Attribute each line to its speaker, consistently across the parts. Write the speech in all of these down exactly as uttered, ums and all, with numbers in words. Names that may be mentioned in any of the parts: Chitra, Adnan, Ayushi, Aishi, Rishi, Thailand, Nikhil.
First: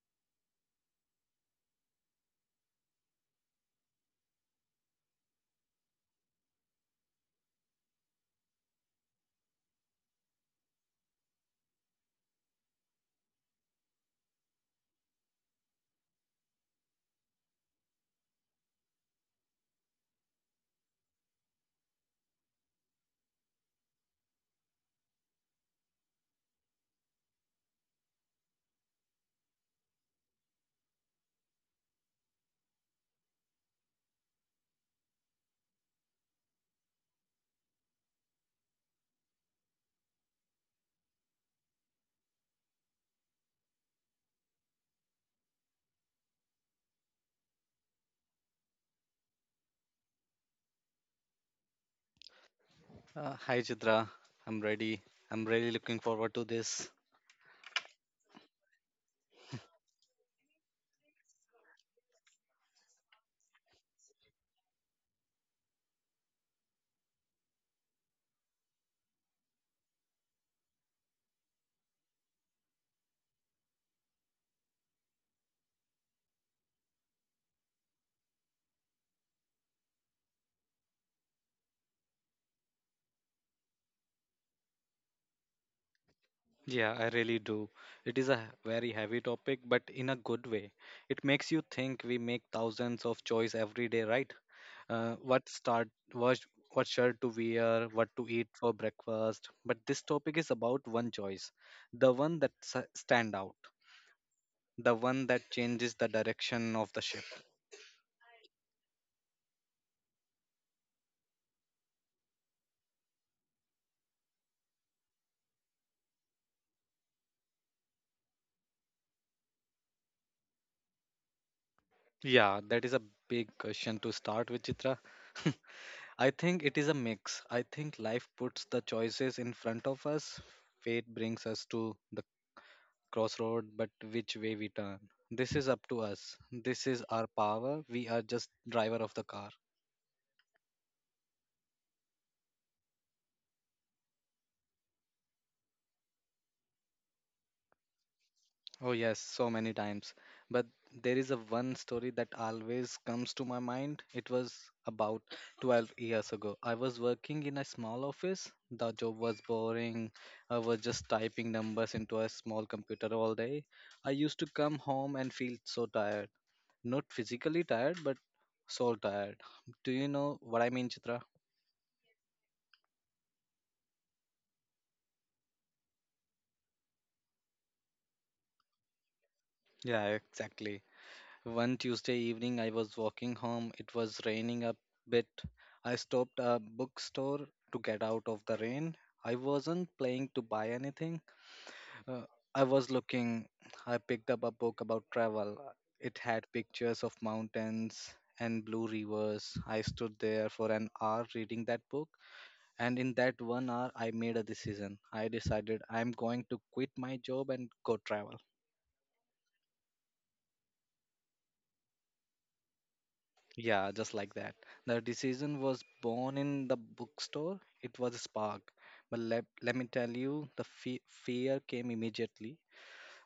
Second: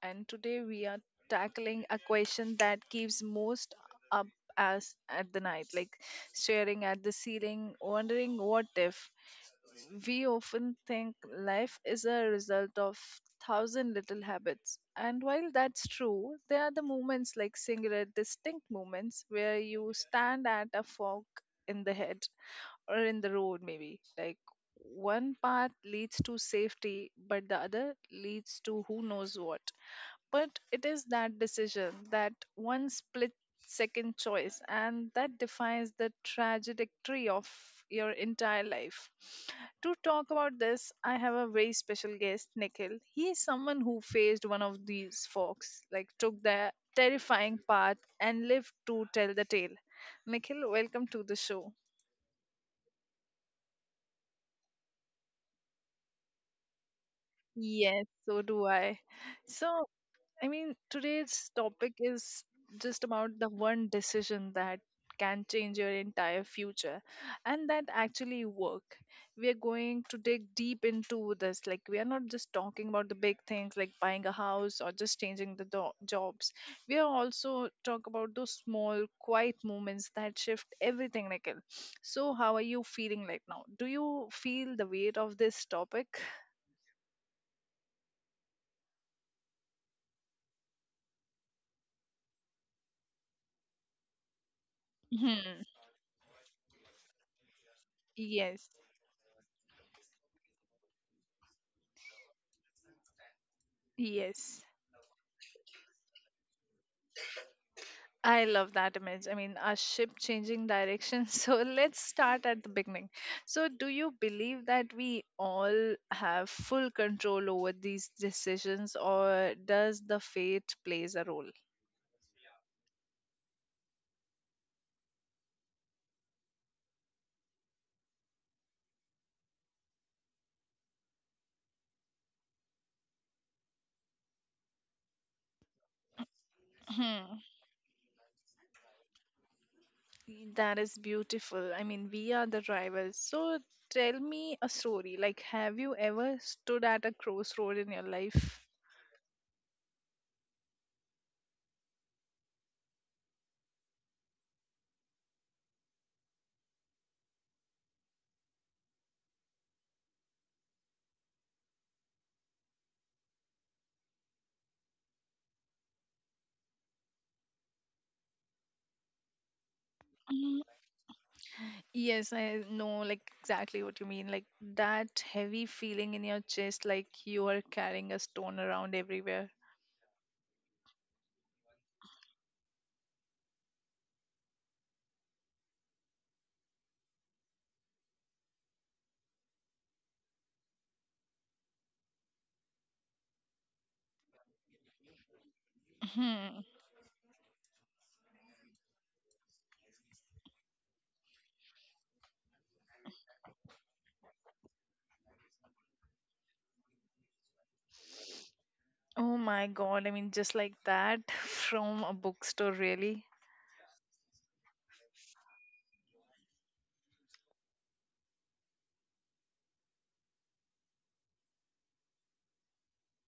Speaker 1: and today we are tackling a question that keeps most up us at the night, like staring at the ceiling, wondering what if. We often think life is a result of thousand little habits. And while that's true, there are the moments like singular distinct moments where you stand at a fork in the head or in the road maybe. Like one path leads to safety, but the other leads to who knows what. But it is that decision, that one split second choice, and that defines the trajectory of your entire life. To talk about this, I have a very special guest, Nikhil. He is someone who faced one of these forks, like took the terrifying path and lived to tell the tale. Nikhil, welcome to the show.
Speaker 2: Uh, hi Chitra, I'm ready. I'm really looking forward to this.
Speaker 1: Yes, so do I. So, I mean, today's topic is just about the one decision that can change your entire future and that actually work. We are going to dig deep into this. Like, we are not just talking about the big things like buying a house or just changing the do- jobs. We are also talk about those small, quiet moments that shift everything, Nikhil. So, how are you feeling right now? Do you feel the weight of this topic?
Speaker 2: Yeah, I really do. It is a very heavy topic, but in a good way. It makes you think we make thousands of choice every day, right? Uh, what
Speaker 1: Hmm.
Speaker 2: start, what, what shirt to wear, what to eat
Speaker 1: Yes.
Speaker 2: for breakfast. But this topic is about one choice, the one that s- stand out,
Speaker 1: Yes.
Speaker 2: the one that changes the direction of the ship.
Speaker 1: I love that image. I mean, a ship changing direction. So let's start at the beginning. So, do you believe that we all have full control over these decisions, or does the fate plays a role?
Speaker 2: Yeah, that is a big question to start with, Chitra. I think it is a mix. I think life puts the choices in front of us. Fate brings us to the crossroad, but which way we turn? This is up to us. This is our
Speaker 1: Hmm,
Speaker 2: power. We are just driver of the car.
Speaker 1: that is beautiful. I mean, we are the drivers. So, tell me a story. Like, have you ever stood at a crossroad in your life?
Speaker 2: Oh yes, so many times. But there is a one story that always comes to my mind. It was about twelve years ago. I was working in a small office. The job was boring. I was just typing numbers into a small computer all day. I used to come home and feel so tired. Not physically tired, but soul tired. Do you know what I mean, Chitra?
Speaker 1: Yes, I know like exactly what you mean. Like that heavy feeling in your chest, like you are carrying a stone around everywhere.
Speaker 2: Yeah, exactly. One Tuesday evening, I was walking home. It was raining a bit. I stopped a bookstore to get out of the rain. I wasn't planning to buy anything. Uh, I was looking. I picked up a book about travel. It had
Speaker 1: Hmm.
Speaker 2: pictures of mountains and blue rivers. I stood there for an hour reading that book. And in that one hour, I made a decision. I decided I'm going to quit my job and go travel.
Speaker 1: Oh my God. I mean, just like that from a bookstore, really.
Speaker 2: Yeah, just like that. The decision was born in the bookstore. It was a spark. But let, let me tell you, the fe- fear came immediately.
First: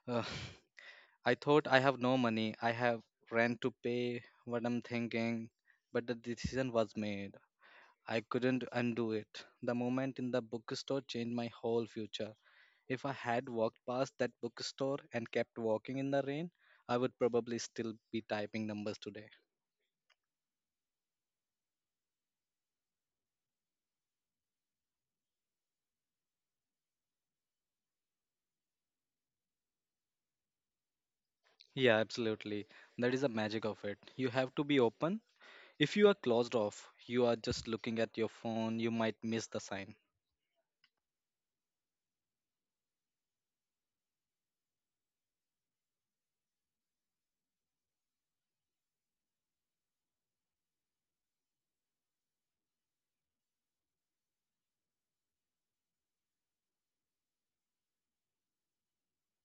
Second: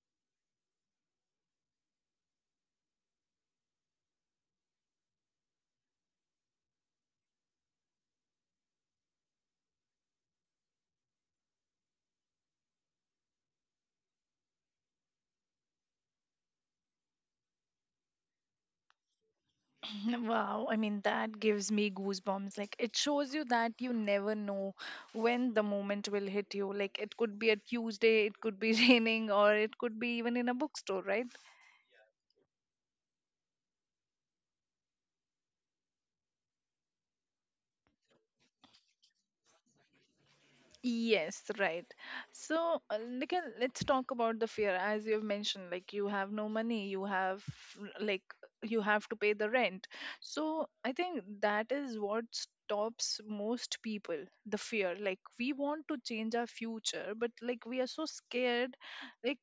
Speaker 2: Uh, I thought I have no money. I have rent to pay, what I'm thinking. But the decision was made. I couldn't undo it. The moment in the bookstore changed my whole future. If I had walked past that bookstore and kept walking in the rain, I would probably still be typing numbers today.
Speaker 1: Wow. I mean, that gives me goosebumps. Like it shows you that you never know when the moment will hit you. Like it could be a Tuesday, it could be raining, or it could be even in a bookstore, right?
Speaker 2: Yeah, absolutely. That is the magic of it. You have to be open. If you are closed off, you are just looking at your phone, you might miss the sign.
Speaker 1: Yes, right. So, uh, like, uh, let's talk about the fear. As you've mentioned, like, you have no money, you have, like, you have to pay the rent. So, I think that is what stops most people, the fear. Like, we want to change our future, but, like, we are so scared, like,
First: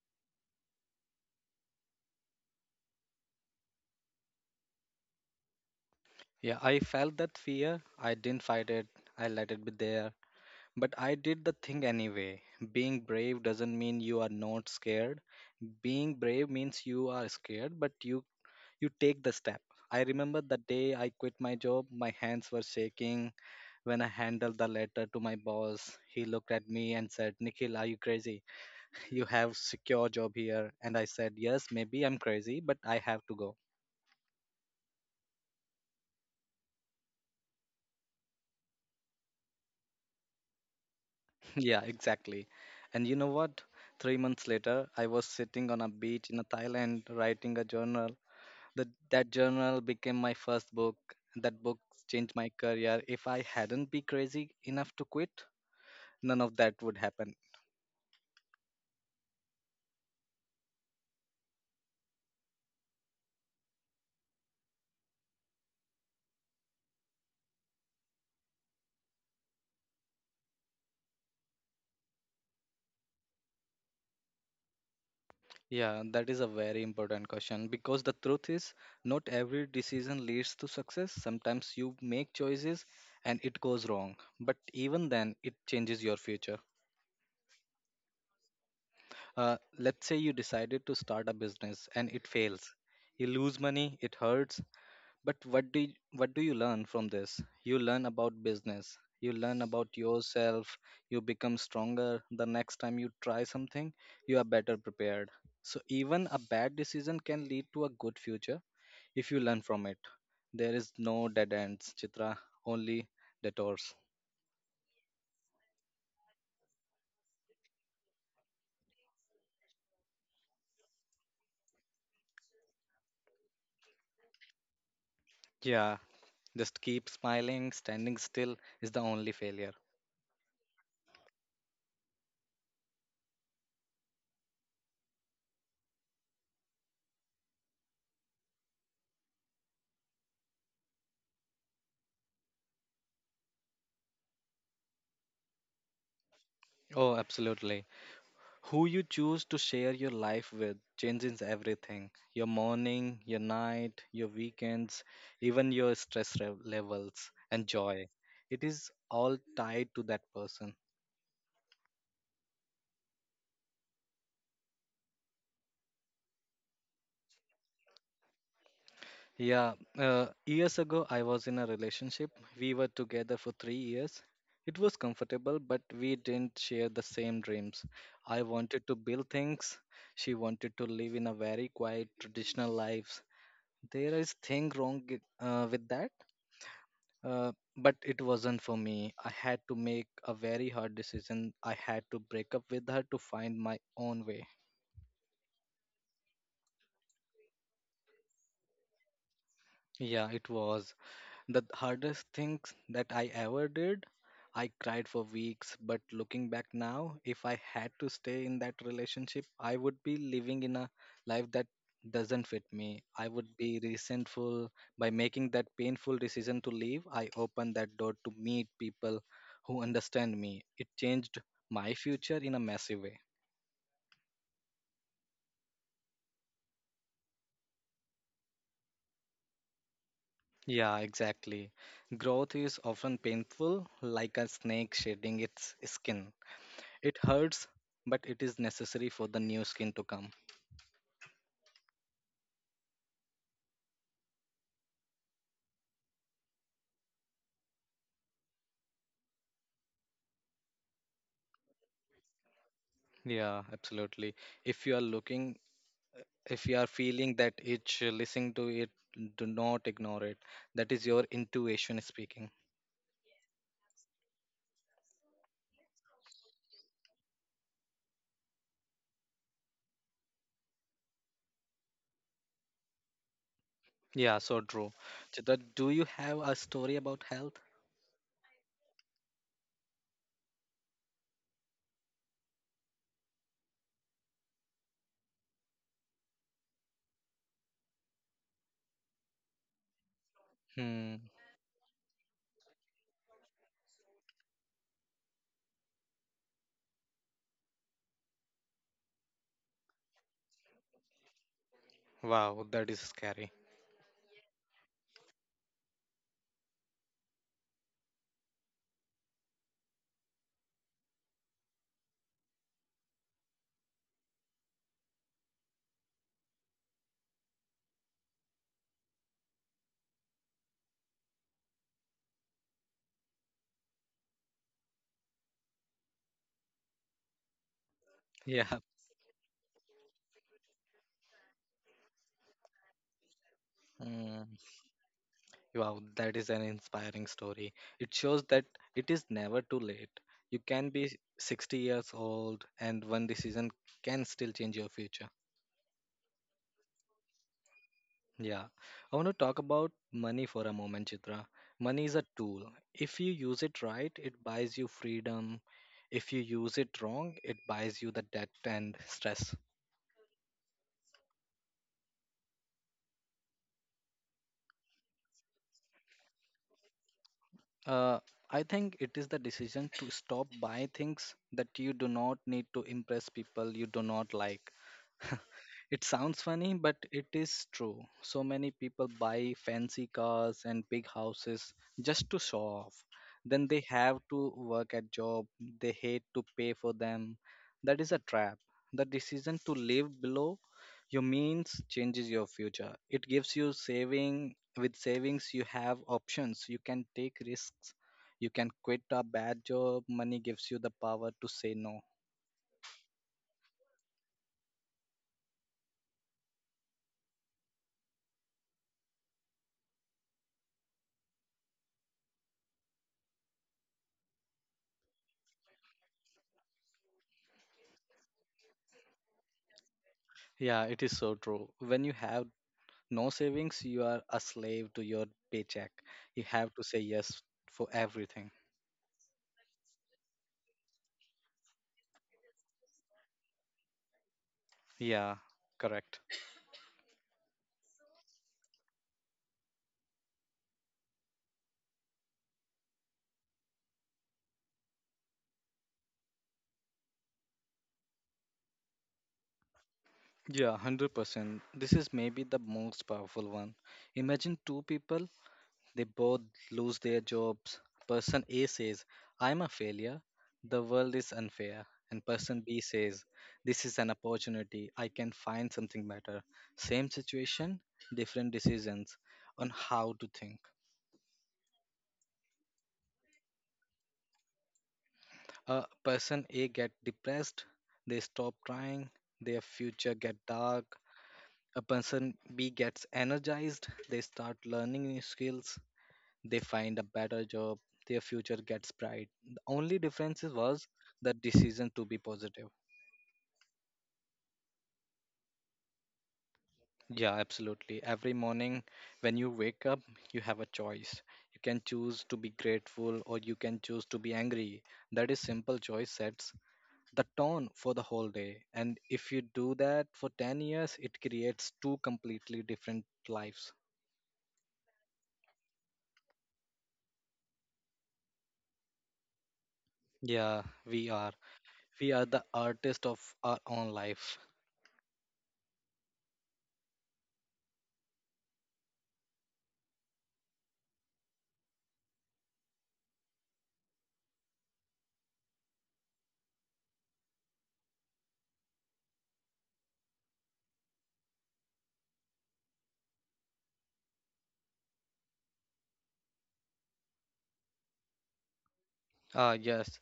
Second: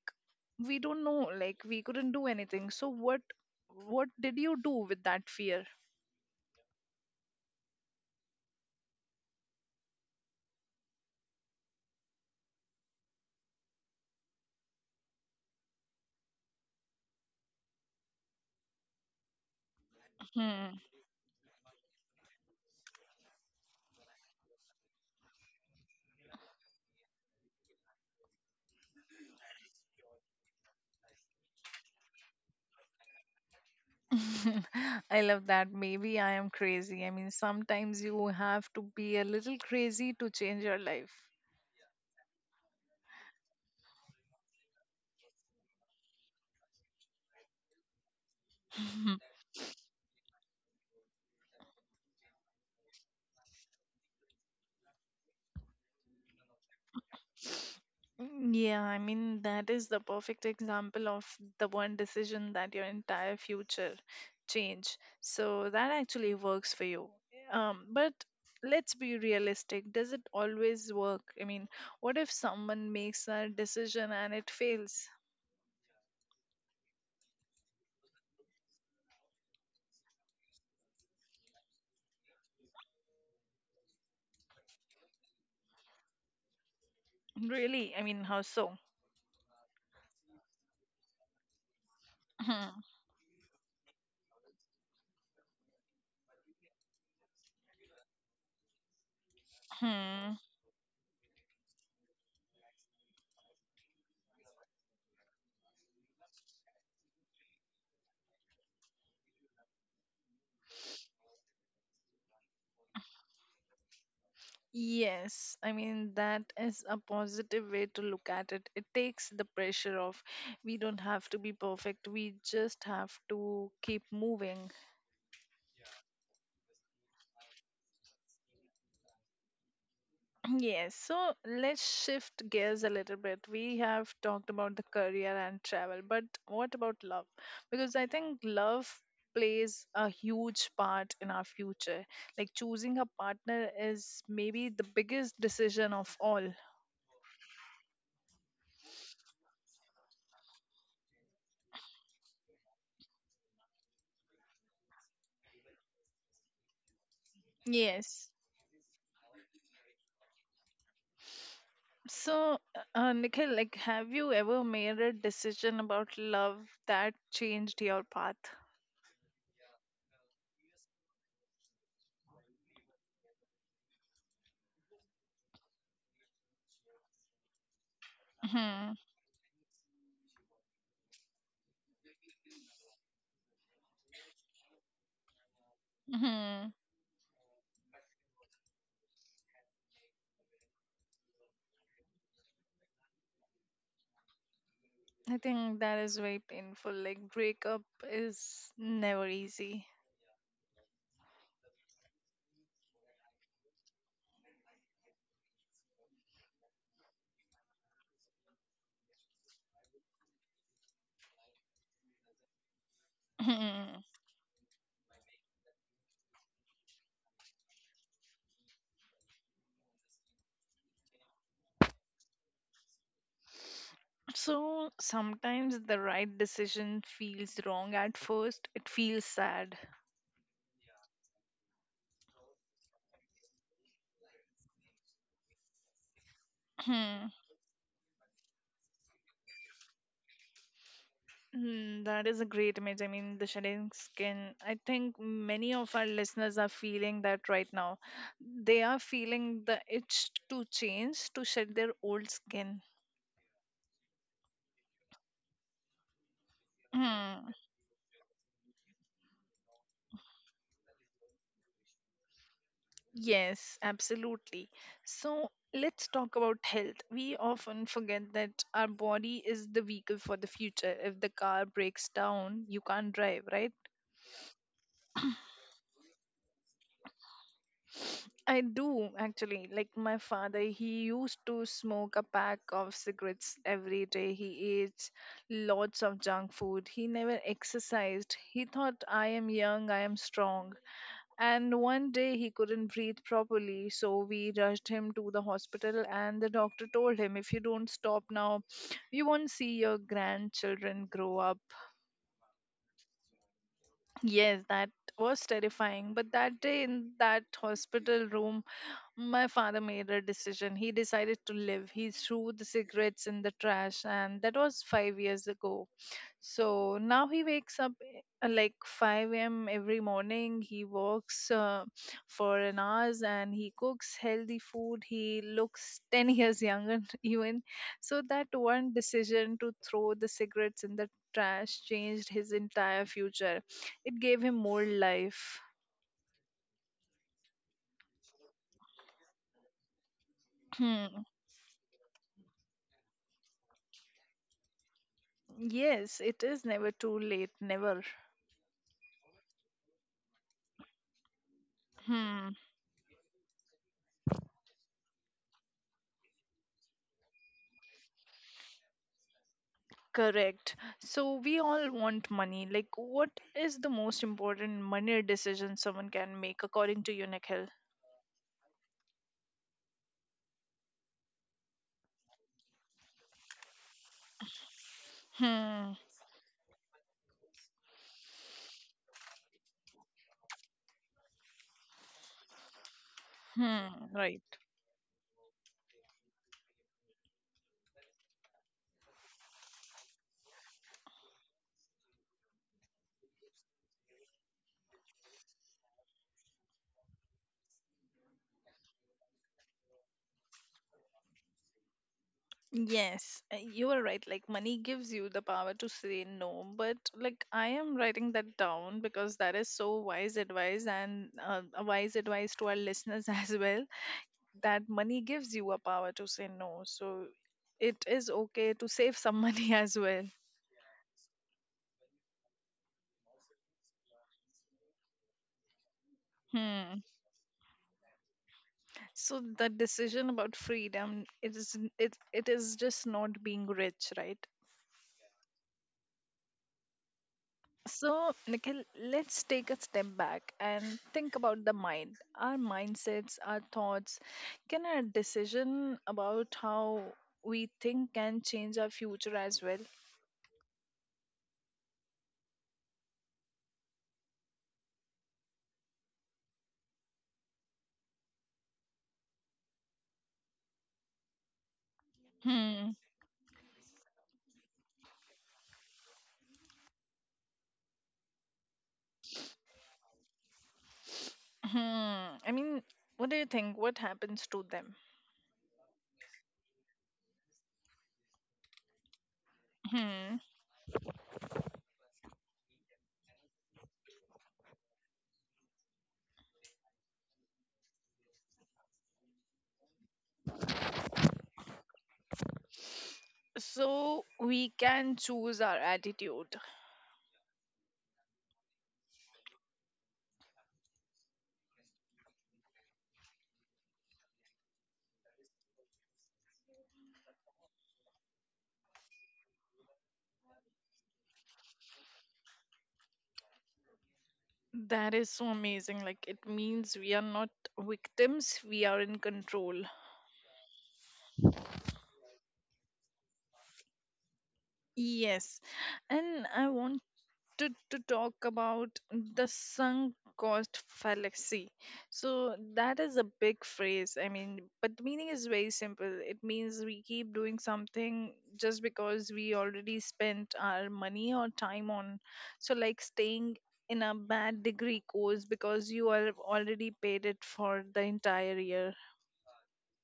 Speaker 1: we don't know, like, we couldn't do anything. So, what, what did you do with that fear?
Speaker 2: Yeah, I felt that fear. I didn't fight it, I let it be there. But I did the thing anyway. Being brave doesn't mean you are not scared. Being brave means you are scared, but you you take the step. I remember the
Speaker 1: Hmm.
Speaker 2: day I quit my job, my hands were shaking when I handed the letter to my boss. He looked at me and said, "Nikhil, are you crazy? You have secure job here," and I said, "yes, maybe I'm crazy, but I have to go."
Speaker 1: I love that. Maybe I am crazy. I mean, sometimes you have to be a little crazy to change your life.
Speaker 2: Yeah, exactly. And you know what, three months later I was sitting on a beach in Thailand writing a journal. That that journal became my first book. That book changed my career. If I hadn't be crazy enough to quit, none of that would happen.
Speaker 1: Mm, yeah, I mean, that is the perfect example of the one decision that your entire future change. So that actually works for you. Um, but let's be realistic. Does it always work? I mean, what if someone makes a decision and it fails?
Speaker 2: Yeah, that is a very important question because the truth is, not every decision leads to success. Sometimes you make choices and it goes wrong, but even then, it changes your future.
Speaker 1: Really? I mean, how so?
Speaker 2: Uh, let's say you decided to start a business and it fails. You lose money, it hurts. But what do you, what do you learn from this? You learn about business. You learn about yourself. You become stronger. The next time you try something, you are better prepared. So even a bad decision can lead to a good future if you learn from it. There is no dead ends, Chitra, only detours.
Speaker 1: Yes, I mean, that is a positive way to look at it. It takes the pressure off. We don't have to be perfect, we just have to keep moving.
Speaker 2: Yeah, just keep smiling. Standing still is the only failure.
Speaker 1: Yes, so let's shift gears a little bit. We have talked about the career and travel, but what about love? Because I think love plays a huge part in our future. Like choosing a partner is maybe the biggest decision of all.
Speaker 2: Oh, absolutely. Who you choose to share your life with changes everything, your morning, your night, your weekends, even your stress re- levels and joy.
Speaker 1: Yes.
Speaker 2: It is all tied to that person.
Speaker 1: So, uh, uh, Nikhil, like, have you ever made a decision about love that changed your path?
Speaker 2: Yeah, uh, years ago, I was in a relationship. We were together for three years. It was comfortable, but we didn't share the same dreams. I wanted
Speaker 1: Hmm.
Speaker 2: to build things. She wanted to live in a very quiet, traditional life. There is thing wrong uh, with that.
Speaker 1: Hmm.
Speaker 2: Uh, but it wasn't for me. I had to make a very hard decision. I had to break up with her to find my own way.
Speaker 1: I think that is very painful. Like, breakup is never easy.
Speaker 2: Yeah, it was. The hardest things that I ever did. I cried for weeks, but looking back now, if I had to stay in that relationship, I would be living in a life that doesn't fit me. I would be resentful. By making that painful decision to leave, I opened that door to meet people who understand me. It changed my future in a massive way.
Speaker 1: So sometimes the right decision feels wrong at first. It feels sad.
Speaker 2: Yeah, exactly. Growth is often painful, like a snake shedding its skin. It
Speaker 1: Hmm.
Speaker 2: hurts, but it is necessary for the new skin to come.
Speaker 1: Hmm, that is a great image. I mean, the shedding skin. I think many of our listeners are feeling that right now. They are feeling the itch to change, to shed their old skin.
Speaker 2: Yeah, absolutely. If you are looking, if you are feeling
Speaker 1: Hmm.
Speaker 2: that itch, listen to it, do not ignore it. That is your intuition speaking.
Speaker 1: Yes, absolutely. So let's talk about health. We often forget that our body is the vehicle for the future. If the car breaks down, you can't drive, right?
Speaker 2: Yeah, so true. Chitra, do you have a story about health?
Speaker 1: I do actually. Like my father, he used to smoke a pack of cigarettes every day. He ate lots of junk food. He never exercised. He thought, I am young, I am strong.
Speaker 2: Hmm.
Speaker 1: And one day he couldn't breathe properly, so we rushed him to the hospital. And the doctor told him, if you don't stop now, you won't see your grandchildren grow up.
Speaker 2: Wow, that is scary.
Speaker 1: Yes, that was terrifying. But that day in that hospital room, my father made a decision. He decided to live. He threw the cigarettes in the trash, and that was five years ago. So now he wakes up uh, like five a m every morning. He walks uh, for an hours and he cooks healthy food. He looks ten years younger, even. So that
Speaker 2: Yeah.
Speaker 1: one decision to throw the cigarettes in the trash changed his entire future. It gave
Speaker 2: Hmm.
Speaker 1: him more life.
Speaker 2: Wow, that is an inspiring story. It shows that it is never too late. You can be sixty years old, and one decision can still change your future.
Speaker 1: Yes, it is never too late, never.
Speaker 2: Yeah, I want to talk about money for a moment, Chitra. Money is a
Speaker 1: Hmm.
Speaker 2: tool. If you use it right, it buys you freedom. If you use it wrong, it buys you the debt and stress.
Speaker 1: Correct. So we all want money. Like, what is the most important money decision someone can make according to you, Nikhil?
Speaker 2: Uh, I think it is the decision to stop buying things that you do not need to impress people you do not like.
Speaker 1: Hmm.
Speaker 2: It sounds funny, but it is true. So many people buy fancy cars and big houses just to show off. Then they
Speaker 1: Hmm.
Speaker 2: have
Speaker 1: Right.
Speaker 2: to work a job they hate to pay for them. That is a trap. The decision to live below your means changes your future. It gives you saving. With savings, you have options. You can take risks. You can quit a bad job. Money gives you the power to say no.
Speaker 1: Yes, uh, you are right. Like, money gives you the power to say no. But, like, I am writing that down because that is so wise advice and uh, a wise advice to our listeners as well. That money gives you a power to say no. So it is okay to save some money as well.
Speaker 2: Yeah, it is so true. When you have No savings, you are a slave to your paycheck. You have to
Speaker 1: Hmm.
Speaker 2: say yes for everything.
Speaker 1: So the decision about freedom, it is it it is just not being rich, right?
Speaker 2: Yeah, correct.
Speaker 1: So, Nikhil, let's take a step back and think about the mind, our mindsets, our thoughts. Can our decision about how we think can change our future as well?
Speaker 2: Yeah, one hundred percent. This is maybe the most powerful one. Imagine two people, they both lose their jobs. Person A says, "I'm a failure, the world is unfair." And person B
Speaker 1: Hmm.
Speaker 2: says, "This is an opportunity, I can find something better." Same situation, different decisions on how to think.
Speaker 1: Hmm. I mean, what do you think? What happens to them?
Speaker 2: A person A get depressed, they stop trying, their future get
Speaker 1: Hmm.
Speaker 2: dark. A person B gets energized, they start learning new skills, they find a better job, their future gets bright. The only difference is- was the decision to be positive.
Speaker 1: So we can choose our attitude.
Speaker 2: Yeah, absolutely. Every morning when you wake up, you have a choice. You can choose to be grateful or you can choose to be angry. That is simple choice sets the tone for the whole day. And if you do that for ten years, it creates two completely different lives.
Speaker 1: That is so amazing. Like it means we are not victims, we are in control.
Speaker 2: Yeah, we are. We are the artist of our own life.
Speaker 1: Yes. And I want to, to talk about the sunk cost fallacy. So that is a big phrase. I mean, but the meaning is very simple. It means we keep doing something just because we already spent our money or time on. So like staying in a bad degree course because you have already paid it for the entire year.
Speaker 2: Ah, yes.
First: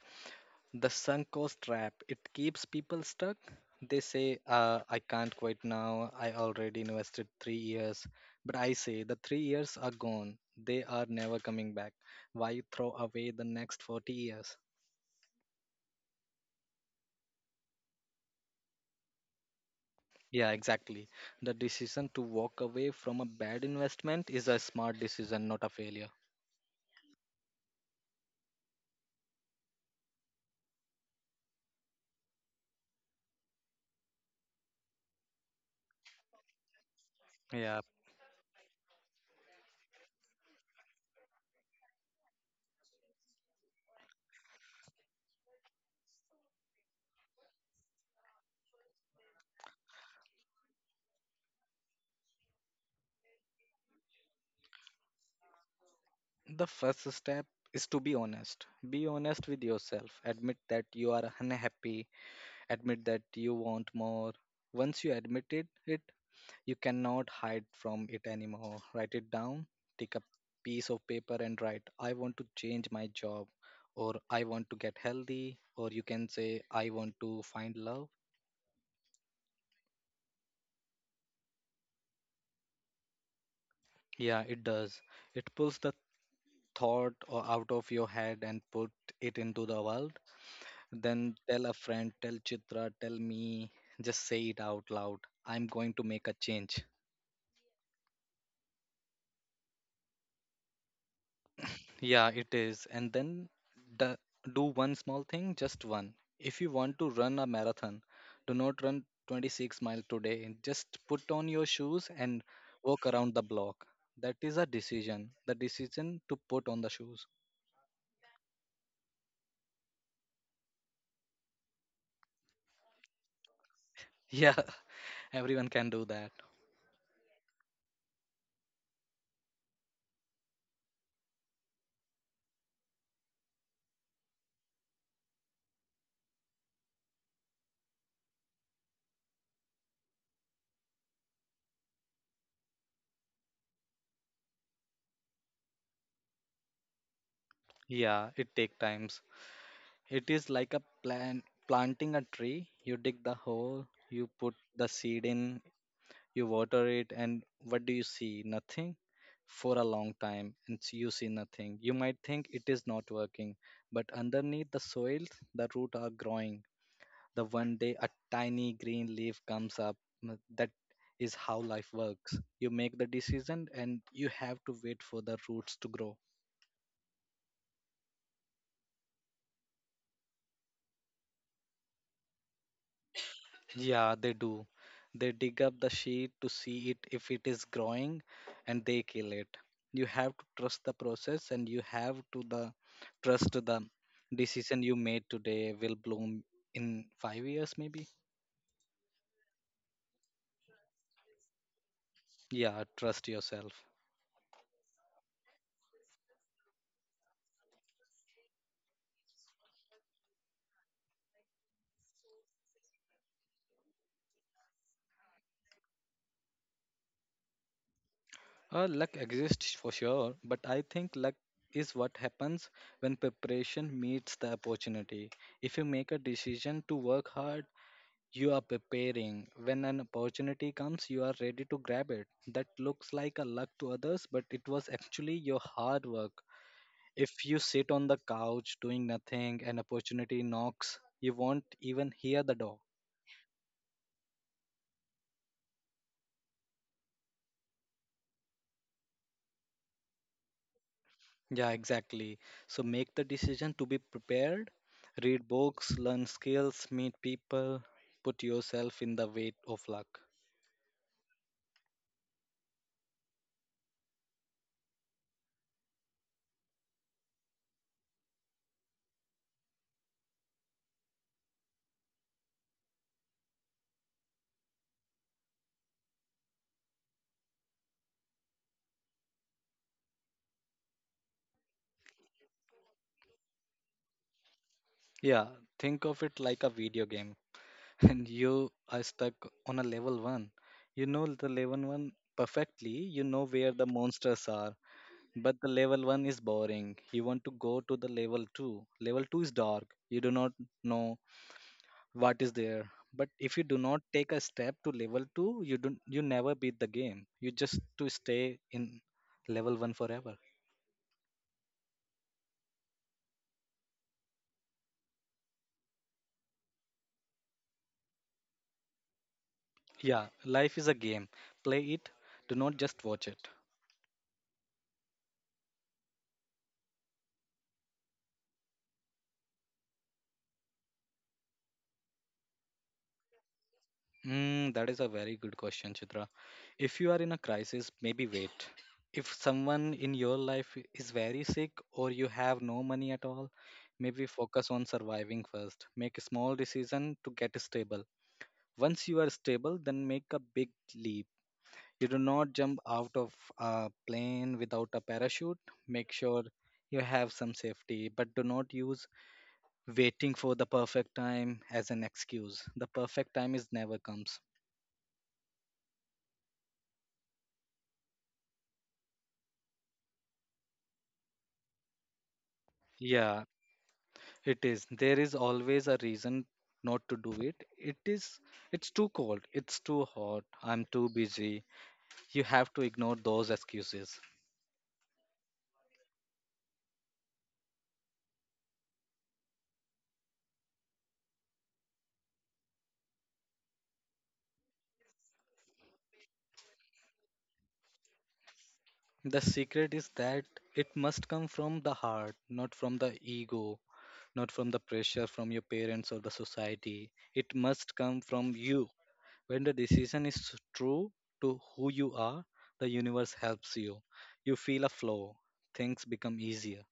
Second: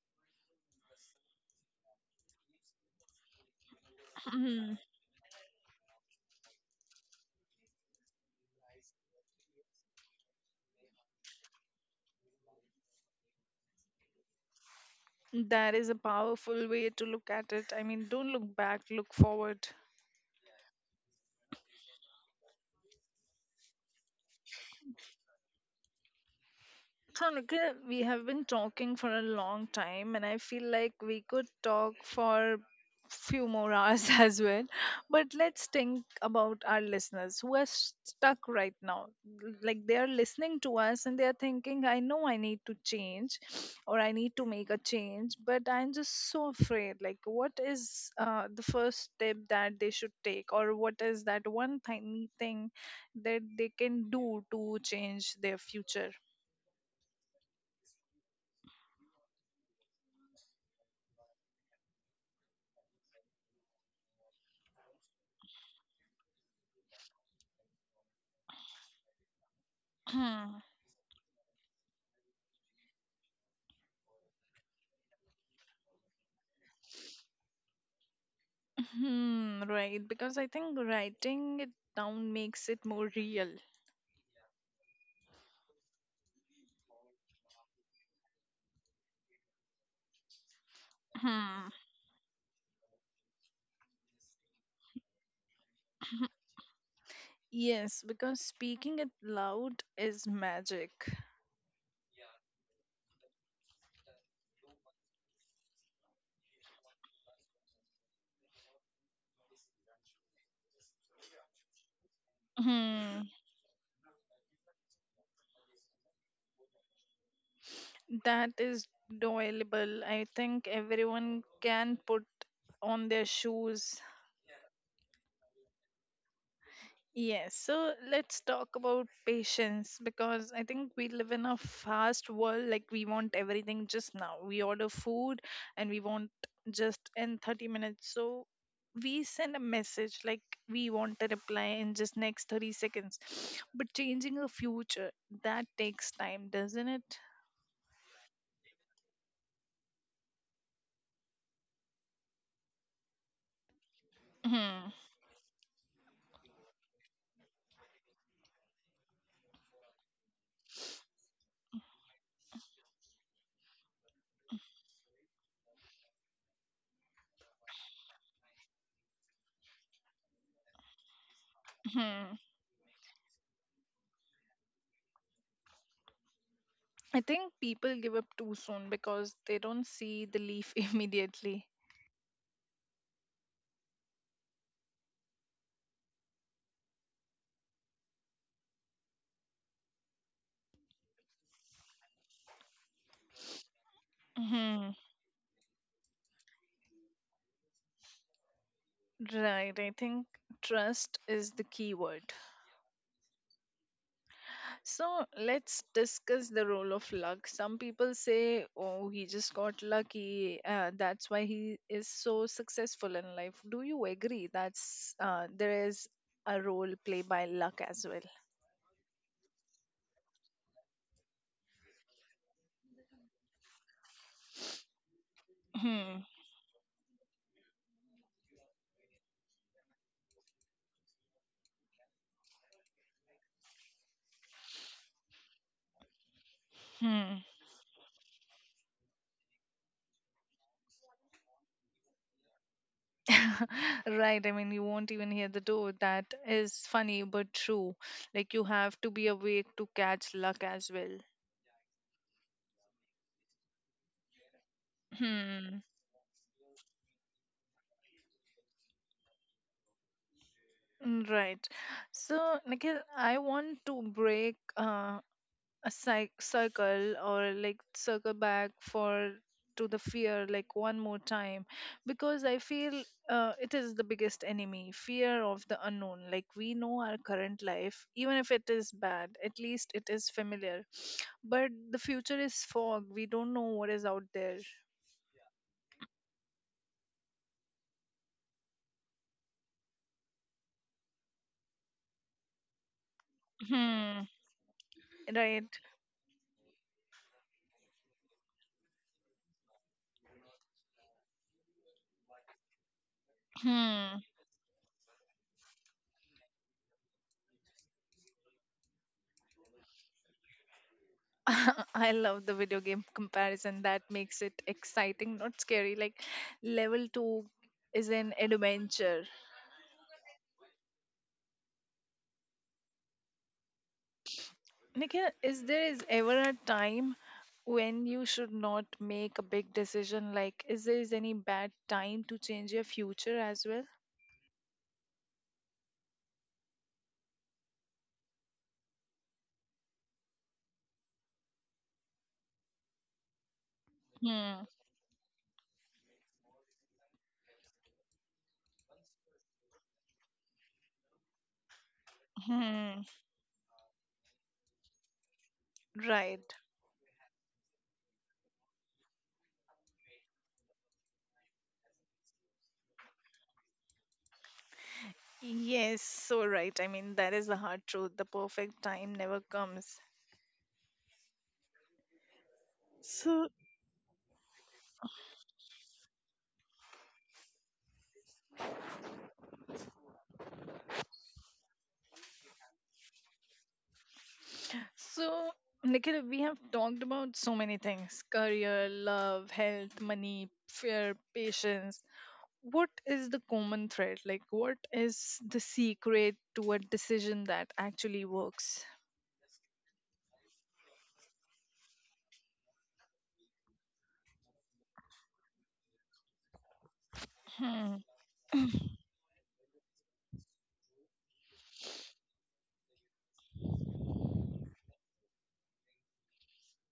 Speaker 2: The sunk cost trap. It keeps people stuck. They say,
Speaker 1: Mm.
Speaker 2: uh, I can't quit now. I already invested three years. But I say, the three years are gone. They are never coming back. Why throw away the next forty years?
Speaker 1: That is a powerful way to look at it. I mean, don't look back, look forward.
Speaker 2: Yeah, exactly. The decision to walk away from a bad investment is a smart decision, not a failure.
Speaker 1: Hanukkah, we have been talking for a long time, and I feel like we could talk for few more hours as well. But let's think about our listeners who are
Speaker 2: Yeah.
Speaker 1: stuck right now. Like they are listening to us and they are thinking, I know I need to change or I need to make a change, but I'm just so afraid. Like, what is uh, the first step that they should take, or what is that one tiny thing that they can do to change their future?
Speaker 2: The first step is to be honest. Be honest with yourself. Admit that you are unhappy. Admit that you want more. Once you admit it, it you cannot hide from it anymore. Write it down. Take a piece of paper and write, I want to change my job, or I want to get healthy, or you can say I want to find love.
Speaker 1: Hmm, right, because I think writing it down makes it more real.
Speaker 2: Yeah, it does. It pulls the thought or out of your head and put it into the world. Then tell
Speaker 1: Hmm.
Speaker 2: a friend, tell Chitra, tell me. Just say it out loud, I'm going to make a change.
Speaker 1: Yes, because speaking it loud is magic.
Speaker 2: Yeah, it is. And then the, do one small thing, just one. If you want to run a marathon, do not run twenty-six miles today. Just put on your shoes and walk
Speaker 1: Hmm.
Speaker 2: around the block. That is a decision, the decision to put on the shoes.
Speaker 1: That is doable. I think everyone can put on their shoes.
Speaker 2: Yeah, everyone can do that.
Speaker 1: Yes, so let's talk about patience because I think we live in a fast world. Like, we want everything just now. We order food and we want just in thirty minutes. So, we send a message like we want a reply in just next thirty seconds. But changing a future, that takes time, doesn't it?
Speaker 2: Yeah, it take times. It is like a plant planting a tree. You dig the hole, you put the
Speaker 1: Hmm.
Speaker 2: seed in, you water it, and what do you see? Nothing for a long time, and s- you see nothing. You might think it is not working, but underneath the soil, the root are growing. The one day a tiny green leaf comes up. mm, That is how life works.
Speaker 1: Hmm.
Speaker 2: You make the decision, and you have to wait for the roots to grow.
Speaker 1: I think people give up too soon because they don't see the leaf immediately.
Speaker 2: Yeah, they do. They dig up the sheet to see it if it is growing and they kill it. You have to trust the process and you have to the trust the decision you made today will bloom in five years maybe.
Speaker 1: Right, I think trust is the key word.
Speaker 2: Yeah, trust yourself.
Speaker 1: So let's discuss the role of luck. Some people say, oh, he just got lucky. Uh, that's why he is so successful in life. Do you agree that's uh, there is a role played by luck as well?
Speaker 2: Uh, luck exists for sure, but I think luck is what happens when preparation meets the opportunity. If you make a
Speaker 1: Hmm.
Speaker 2: decision to work hard, you are preparing. When an opportunity comes, you are ready to grab it. That looks like a luck to others, but it was actually your hard work.
Speaker 1: Hmm.
Speaker 2: If you sit on the couch doing nothing, an opportunity knocks, you won't even hear the door.
Speaker 1: Right. I mean, you won't even hear the door. That is funny but true. Like you have to be awake to catch luck as well.
Speaker 2: Yeah, exactly. So make the decision to be prepared. Read
Speaker 1: Hmm.
Speaker 2: books, learn skills, meet people, put yourself in the weight of luck.
Speaker 1: Mm, right. So, Nikhil, I want to break uh, a cy- circle or like circle back for to the fear like one more time because I feel uh, it is the biggest enemy, fear of the unknown. Like we know our current life, even if it is bad, at least it is familiar. But the future is fog. We don't know what is out there.
Speaker 2: Yeah, think of it like a video game. And you are stuck on a level one. You know the level one perfectly, you know where the
Speaker 1: Hmm.
Speaker 2: monsters are, but the
Speaker 1: Right.
Speaker 2: level one is boring. You want to go to the level two. Level two is dark, you do not know what is there. But if you do not
Speaker 1: Hmm.
Speaker 2: take a step to level two, you don't you never beat the game. You just to stay in level one forever.
Speaker 1: I love the video game comparison. That makes it exciting, not scary. Like level two is an adventure.
Speaker 2: Yeah, life is a game. Play it, do not just watch it.
Speaker 1: Nikhil, is there is ever a time when you should not make a big decision? Like, is there is any bad time to change your future as well?
Speaker 2: Mm, that is a very good question, Chitra. If you are in a crisis, maybe wait. If someone in your life i- is very sick or you have no money at all, maybe
Speaker 1: Hmm.
Speaker 2: focus on surviving first. Make a small decision to get stable. Once you are stable, then make a big leap. You do not jump
Speaker 1: Hmm.
Speaker 2: out of a plane without a parachute. Make sure
Speaker 1: Right.
Speaker 2: you have some safety, but do not use waiting for the perfect time as an excuse. The perfect time is never comes.
Speaker 1: Yes, so right. I mean, that is the hard truth. The perfect time never comes.
Speaker 2: Yeah,
Speaker 1: So,
Speaker 2: it is. There is always a reason not to do it. It is. It's too cold. It's too hot. I'm too busy. You have to ignore those excuses.
Speaker 1: so Nikhil, we have talked about so many things: career, love, health, money, fear, patience. What is the common thread? Like, what is the secret to a decision that actually works?
Speaker 2: The secret is that it must come from the heart, not from the ego, not from the pressure from your parents or the society. It must
Speaker 1: Hmm.
Speaker 2: come from you. When the decision is true to who you are, the universe helps you. You feel a flow. Things become easier.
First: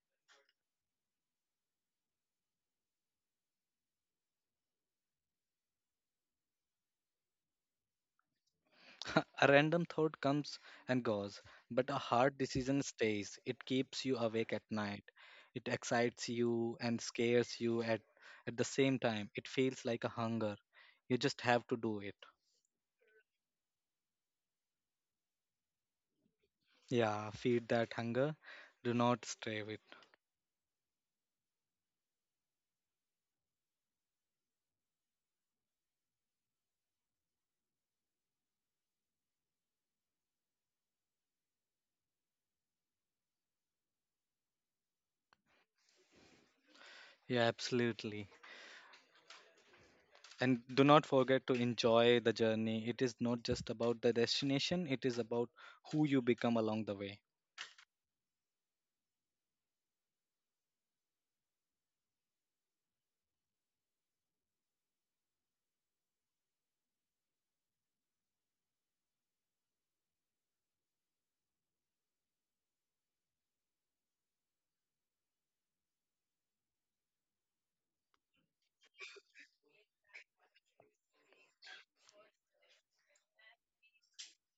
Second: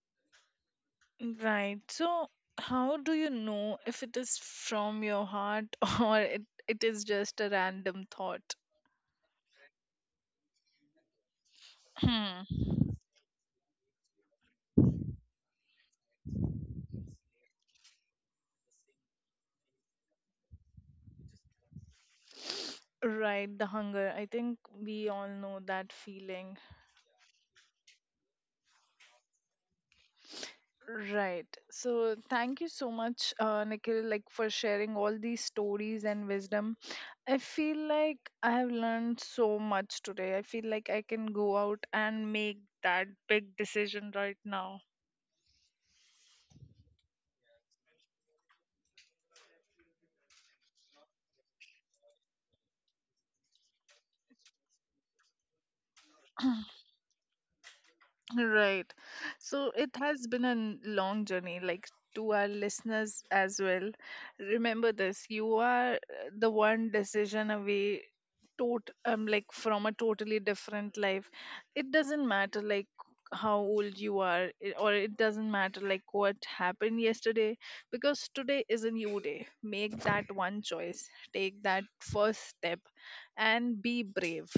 Speaker 1: Right. So, how do you know if it is from your heart or it, it is just a random thought?
Speaker 2: A random thought comes and goes, but a hard decision stays. It keeps you awake at night. It excites you and scares you at, at the same time. It feels like a hunger. You just have to do it.
Speaker 1: Right, the hunger. I think we all know that feeling.
Speaker 2: Yeah, feed that hunger. Do not stray with.
Speaker 1: Right. So thank you so much, uh, Nikhil, like for sharing all these stories and wisdom. I feel like I have learned so much today. I feel like I can go out and make that big decision right now.
Speaker 2: Yeah, absolutely. And do not forget to enjoy the journey. It is not just about the destination, it is about who you become along the way.
Speaker 1: Right. So it has been a n- long journey, like to our listeners as well. Remember this, you are uh, the one decision away tot um like from a totally different life. It doesn't matter like how old you are i- or it doesn't matter like what happened yesterday because today is a new day. Make that one choice. Take that first step and be brave.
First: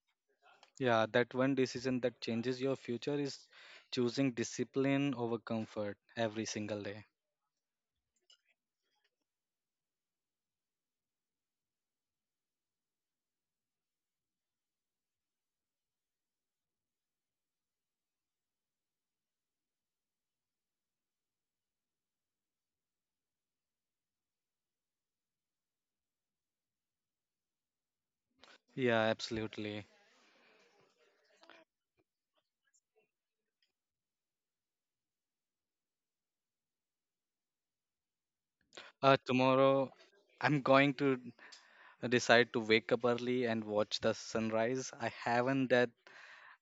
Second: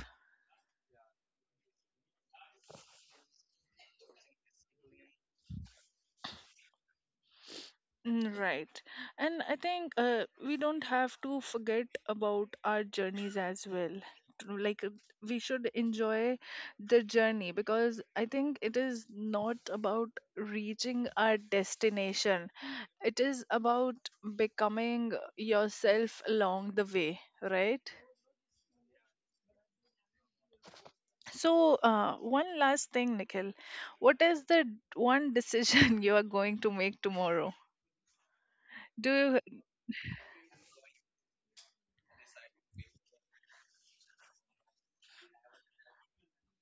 Speaker 2: Yeah, that one decision that changes your future is choosing discipline over comfort every single day.
Speaker 1: Mm, right. And I think uh, we don't have to forget about our journeys as well. To- Like, uh, we should enjoy the journey because I think it is not about reaching our destination, it is about becoming yourself along the way, right?
Speaker 2: Yeah, absolutely.
Speaker 1: So, uh, one last thing, Nikhil. What is the d- one decision you are going to make tomorrow?
Speaker 2: Uh,
Speaker 1: Do you?
Speaker 2: tomorrow, I'm going to decide to wake up early and watch the sunrise. I haven't that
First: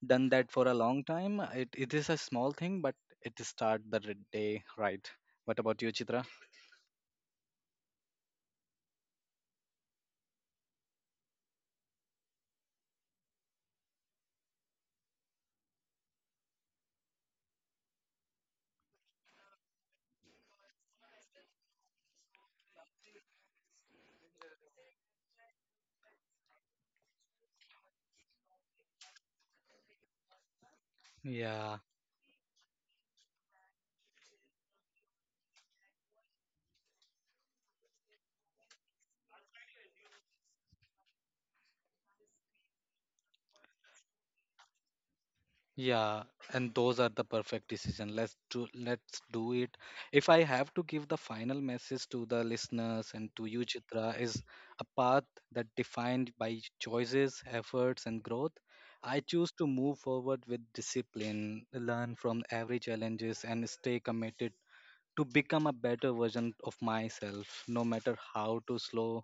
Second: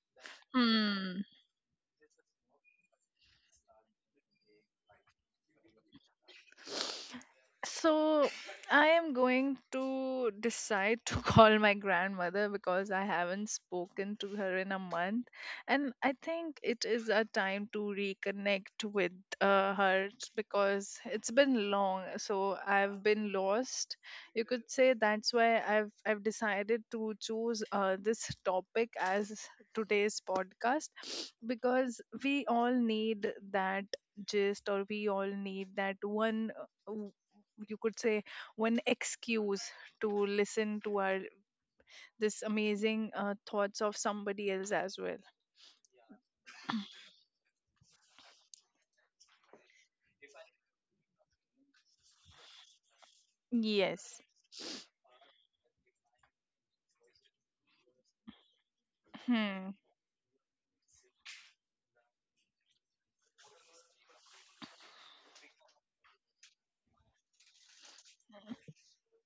Speaker 2: done that for a long
Speaker 1: Hmm.
Speaker 2: time. It it is a small thing, but it start the r- day right. What about you, Chitra?
Speaker 1: So I am going to decide to call my grandmother because I haven't spoken to her in a month, and I think it is a time to reconnect with uh, her because it's been long. So I've been lost. You could say that's why I've I've decided to choose uh, this topic as today's podcast
Speaker 2: Yeah.
Speaker 1: because we all need that gist or we all need that one uh, you could say one excuse to listen to our this amazing uh, thoughts of somebody else as well.
Speaker 2: Yeah, and those are the perfect decision. Let's do let's do it. If I have to give the final message to the listeners and to you, Chitra,
Speaker 1: Yes.
Speaker 2: is a path that defined by choices, efforts, and growth. I choose to
Speaker 1: Hmm.
Speaker 2: move forward with discipline, learn from every challenges, and stay committed to become a better version of myself, no matter how to slow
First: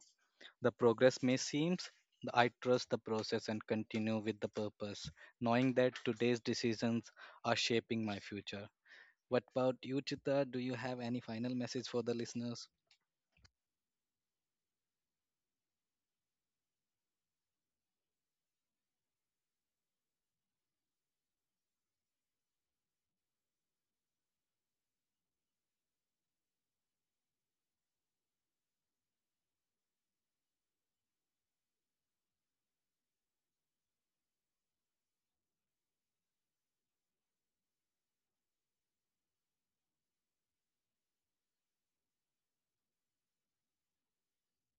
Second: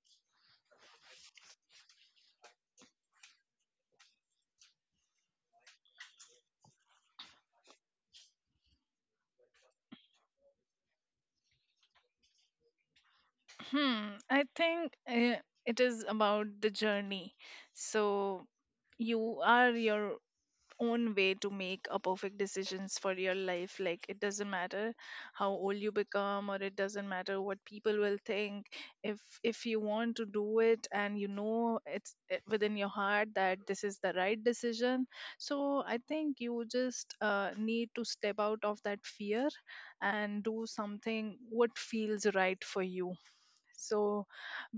Speaker 2: the progress may seem, I trust the process and continue with the purpose, knowing that today's decisions are shaping my future. What about you, Chitra? Do you have any final message for the listeners?
Speaker 1: hmm I think uh, it is about the journey. So you are your own way to make a perfect decisions for your life. Like, it doesn't matter how old you become, or it doesn't matter what people will think. If if you want to do it, and you know it's uh, within your heart that this is the right decision. So I think you just uh, need to step out of that fear and do something what feels right for you. So,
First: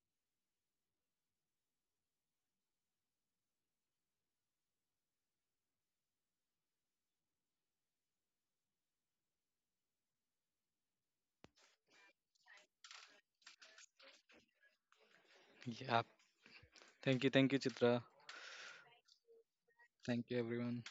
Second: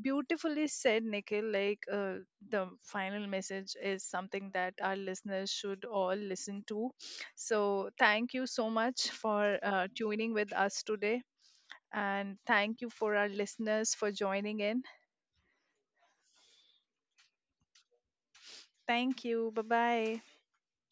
Speaker 1: beautifully said, Nikhil. Like, uh, the final message is something that our listeners should all listen to. So thank you so much for uh, tuning with us today. And thank you for our listeners for joining in.
Speaker 2: Yeah. Thank you. Thank you, Chitra.
Speaker 1: Thank you. Bye bye.
Speaker 2: Thank you, everyone.